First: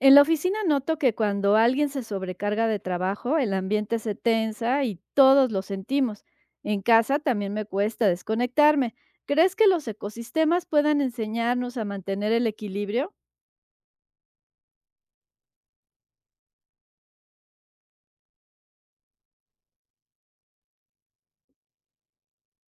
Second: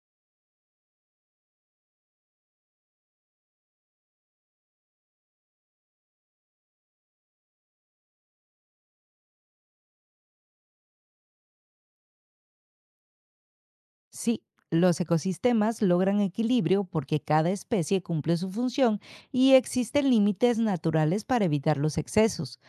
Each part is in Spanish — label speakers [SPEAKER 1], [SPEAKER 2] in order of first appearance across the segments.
[SPEAKER 1] En la oficina noto que cuando alguien se sobrecarga de trabajo, el ambiente se tensa y todos lo sentimos. En casa también me cuesta desconectarme. ¿Crees que los ecosistemas puedan enseñarnos a mantener el equilibrio?
[SPEAKER 2] Sí, los ecosistemas logran equilibrio porque cada especie cumple su función y existen límites naturales para evitar los excesos.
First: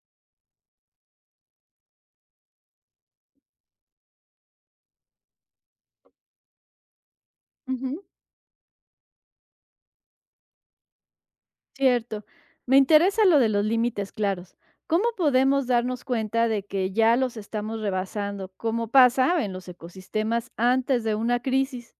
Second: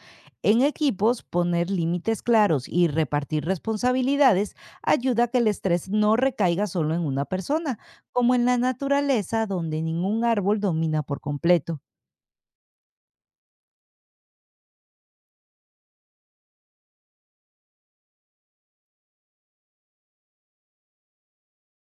[SPEAKER 2] En equipos, poner límites claros y repartir responsabilidades ayuda a que el estrés no recaiga solo en una persona,
[SPEAKER 1] Ujú.
[SPEAKER 2] como en la naturaleza donde ningún árbol domina por completo.
[SPEAKER 1] Cierto. Me interesa lo de los límites claros. ¿Cómo podemos darnos cuenta de que ya los estamos rebasando? ¿Cómo pasa en los ecosistemas antes de una crisis?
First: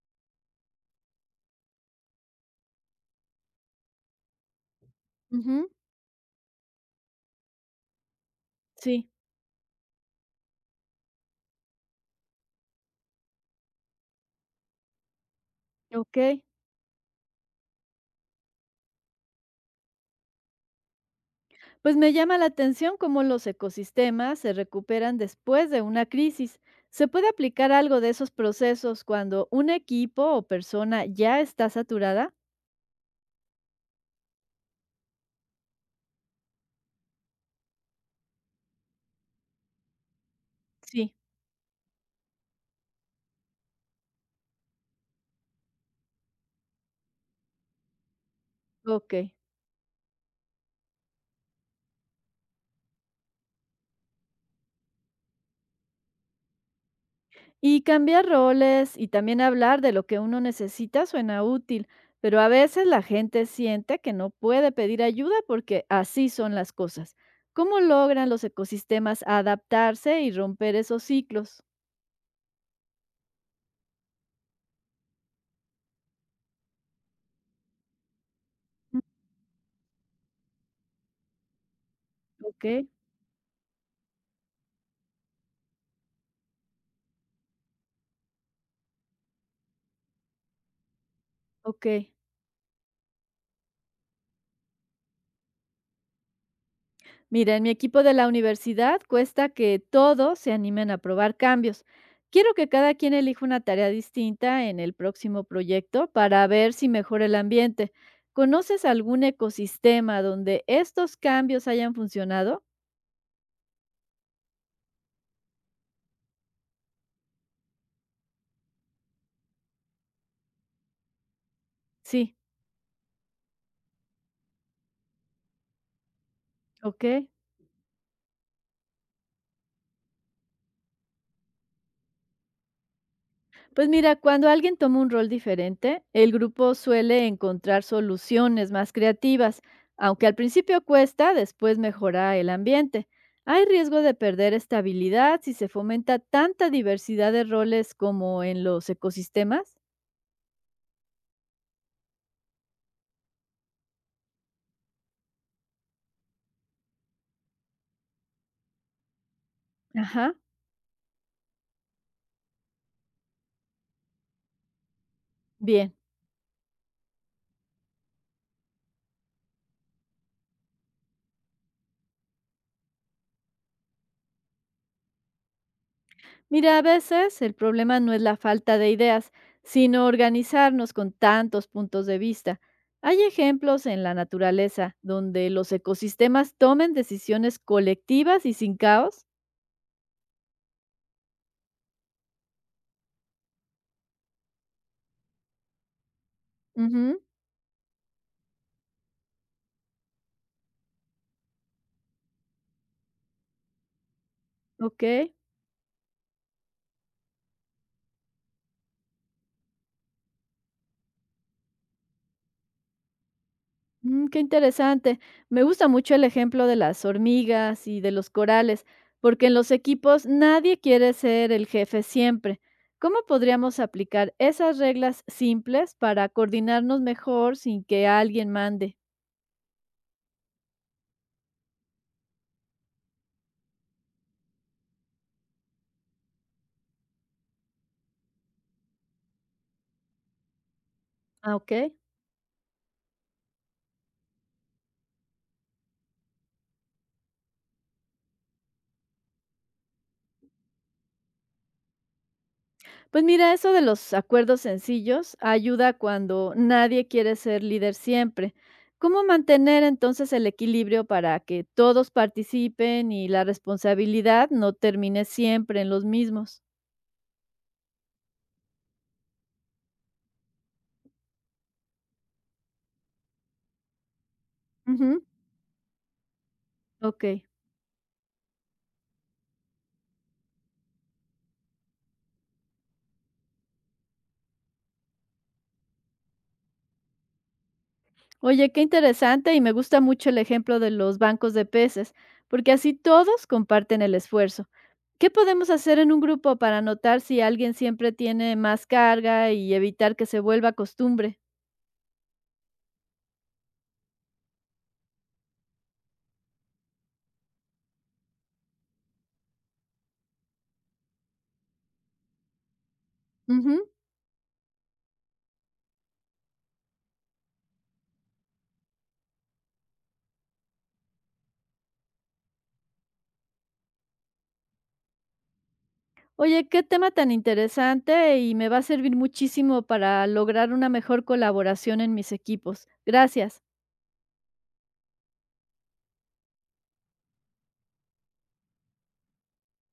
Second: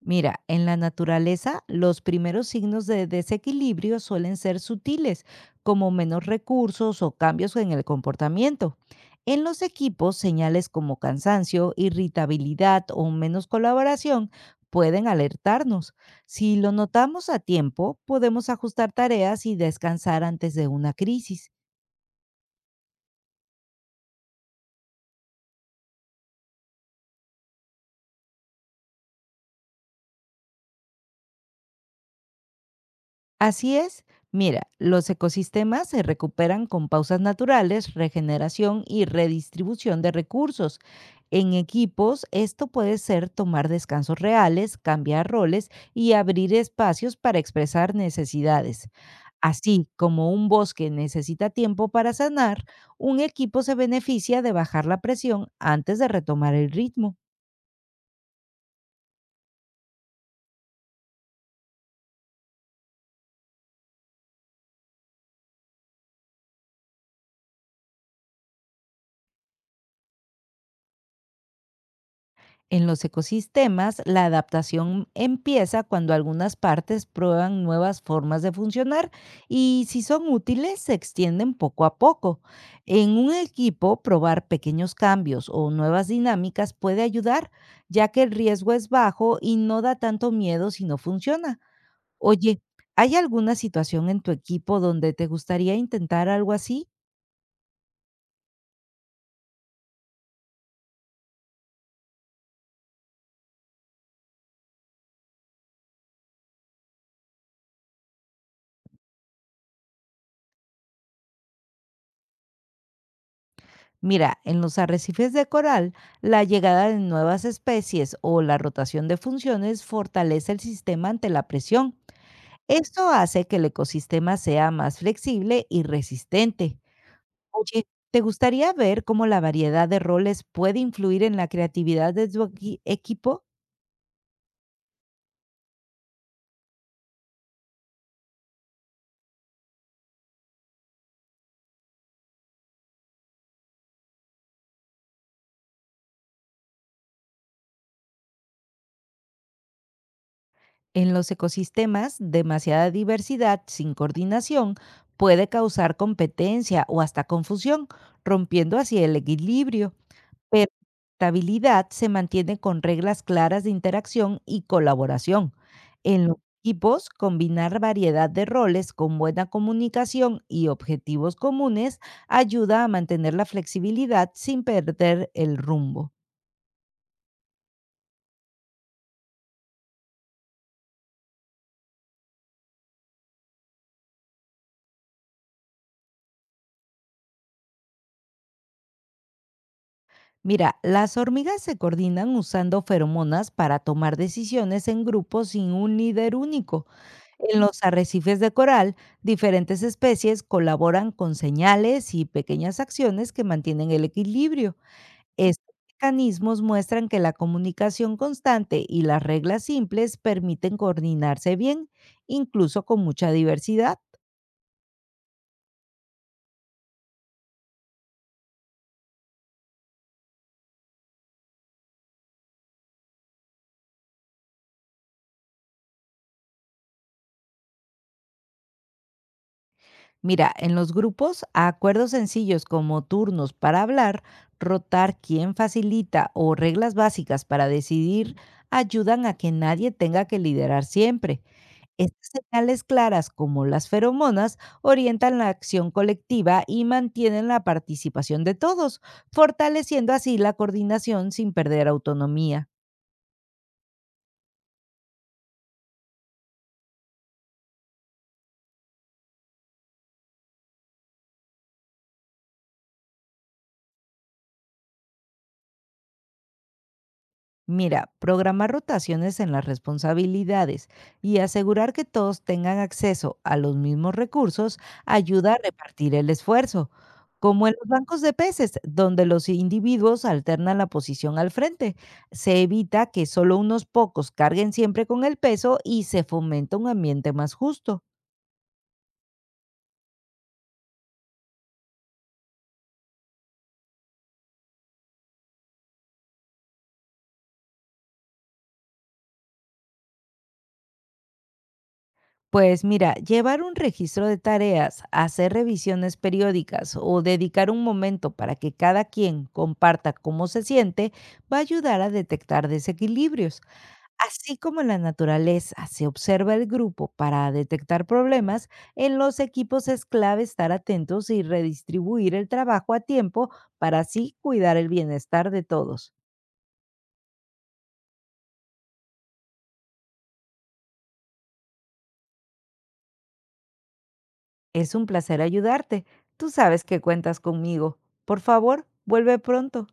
[SPEAKER 2] Mira, en la naturaleza los primeros signos de desequilibrio suelen ser sutiles,
[SPEAKER 1] Ujú.
[SPEAKER 2] como menos recursos o cambios en el comportamiento.
[SPEAKER 1] Sí,
[SPEAKER 2] En los equipos, señales como cansancio, irritabilidad o menos colaboración pueden alertarnos.
[SPEAKER 1] ok.
[SPEAKER 2] Si lo notamos a tiempo, podemos ajustar tareas y descansar antes de una crisis.
[SPEAKER 1] Pues me llama la atención cómo los ecosistemas se recuperan después de una crisis. ¿Se puede aplicar algo de esos procesos cuando un equipo o persona ya está saturada?
[SPEAKER 2] Así es. Mira, los ecosistemas se recuperan con pausas naturales, regeneración y redistribución de recursos.
[SPEAKER 1] Sí.
[SPEAKER 2] En equipos, esto puede ser tomar descansos reales, cambiar roles y abrir espacios para expresar necesidades.
[SPEAKER 1] Ok.
[SPEAKER 2] Así como un bosque necesita tiempo para sanar, un equipo se beneficia de bajar la presión antes de retomar el ritmo.
[SPEAKER 1] Y cambiar roles y también hablar de lo que uno necesita suena útil, pero a veces la gente siente que no puede pedir ayuda porque así son las cosas. ¿Cómo logran los ecosistemas adaptarse y romper esos ciclos?
[SPEAKER 2] En los ecosistemas, la adaptación empieza cuando algunas partes prueban nuevas formas de
[SPEAKER 1] Mm,
[SPEAKER 2] funcionar y si son útiles se extienden poco a poco.
[SPEAKER 1] Ok,
[SPEAKER 2] En un equipo, probar pequeños cambios o nuevas dinámicas puede ayudar, ya que el riesgo es bajo y no da tanto miedo si no funciona.
[SPEAKER 1] ok.
[SPEAKER 2] Oye, ¿hay alguna situación en tu equipo donde te gustaría intentar algo así?
[SPEAKER 1] Mira, en mi equipo de la universidad cuesta que todos se animen a probar cambios. Quiero que cada quien elija una tarea distinta en el próximo proyecto para ver si mejora el ambiente. ¿Conoces algún ecosistema donde estos cambios hayan funcionado?
[SPEAKER 2] Mira, en los arrecifes de coral, la llegada de nuevas especies o la rotación de funciones fortalece el sistema ante la presión.
[SPEAKER 1] Sí,
[SPEAKER 2] Esto hace que el ecosistema sea más flexible y resistente.
[SPEAKER 1] ok.
[SPEAKER 2] Oye, ¿te gustaría ver cómo la variedad de roles puede influir en la creatividad de tu equipo?
[SPEAKER 1] Pues mira, cuando alguien toma un rol diferente, el grupo suele encontrar soluciones más creativas, aunque al principio cuesta, después mejora el ambiente. Hay riesgo de perder estabilidad si se fomenta tanta diversidad de roles como en los ecosistemas.
[SPEAKER 2] En los ecosistemas, demasiada diversidad sin coordinación puede causar competencia o hasta confusión, rompiendo así el equilibrio.
[SPEAKER 1] Ajá,
[SPEAKER 2] Pero la estabilidad se mantiene con reglas claras de interacción y colaboración.
[SPEAKER 1] bien.
[SPEAKER 2] En los equipos, combinar variedad de roles con buena comunicación y objetivos comunes ayuda a mantener la flexibilidad sin perder el rumbo.
[SPEAKER 1] Mira, a veces el problema no es la falta de ideas, sino organizarnos con tantos puntos de vista. Hay ejemplos en la naturaleza donde los ecosistemas tomen decisiones colectivas y sin caos.
[SPEAKER 2] Mira, las hormigas se coordinan usando feromonas para tomar decisiones en grupo sin un líder único.
[SPEAKER 1] Ujú,
[SPEAKER 2] En los arrecifes de coral, diferentes especies colaboran con señales y pequeñas acciones que mantienen el equilibrio.
[SPEAKER 1] ok,
[SPEAKER 2] Estos mecanismos muestran que la comunicación constante y las reglas simples permiten coordinarse bien, incluso con mucha diversidad.
[SPEAKER 1] mm, qué interesante. Me gusta mucho el ejemplo de las hormigas y de los corales, porque en los equipos nadie quiere ser el jefe siempre. ¿Cómo podríamos aplicar esas reglas simples para coordinarnos mejor sin que alguien mande?
[SPEAKER 2] Mira, en los grupos, acuerdos sencillos como turnos para hablar, rotar quién facilita o reglas básicas para decidir ayudan a que nadie tenga que liderar siempre.
[SPEAKER 1] Ah, ¿ok?
[SPEAKER 2] Estas señales claras, como las feromonas, orientan la acción colectiva y mantienen la participación de todos, fortaleciendo así la coordinación sin perder autonomía.
[SPEAKER 1] Pues mira, eso de los acuerdos sencillos ayuda cuando nadie quiere ser líder siempre. ¿Cómo mantener entonces el equilibrio para que todos participen y la responsabilidad no termine siempre en los mismos?
[SPEAKER 2] Mira, programar rotaciones en las responsabilidades y asegurar que todos tengan acceso a los mismos recursos
[SPEAKER 1] Ujú,
[SPEAKER 2] ayuda a repartir el esfuerzo,
[SPEAKER 1] ok.
[SPEAKER 2] como en los bancos de peces, donde los individuos alternan la posición al frente. Se evita que solo unos pocos carguen siempre con el peso y se fomenta un ambiente más justo.
[SPEAKER 1] Oye, qué interesante, y me gusta mucho el ejemplo de los bancos de peces, porque así todos comparten el esfuerzo. ¿Qué podemos hacer en un grupo para notar si alguien siempre tiene más carga y evitar que se vuelva costumbre?
[SPEAKER 2] Pues mira, llevar un registro de tareas, hacer revisiones periódicas o dedicar un momento para que cada quien comparta cómo se siente va a ayudar a detectar desequilibrios.
[SPEAKER 1] Ujú.
[SPEAKER 2] Así como en la naturaleza se observa el grupo para detectar problemas, en los equipos es clave estar atentos y redistribuir el trabajo a tiempo para así cuidar el bienestar de todos.
[SPEAKER 1] Oye, qué tema tan interesante, y me va a servir muchísimo para lograr una mejor colaboración en mis equipos. Gracias.
[SPEAKER 2] Es un placer ayudarte. Tú sabes que cuentas conmigo. Por favor, vuelve pronto.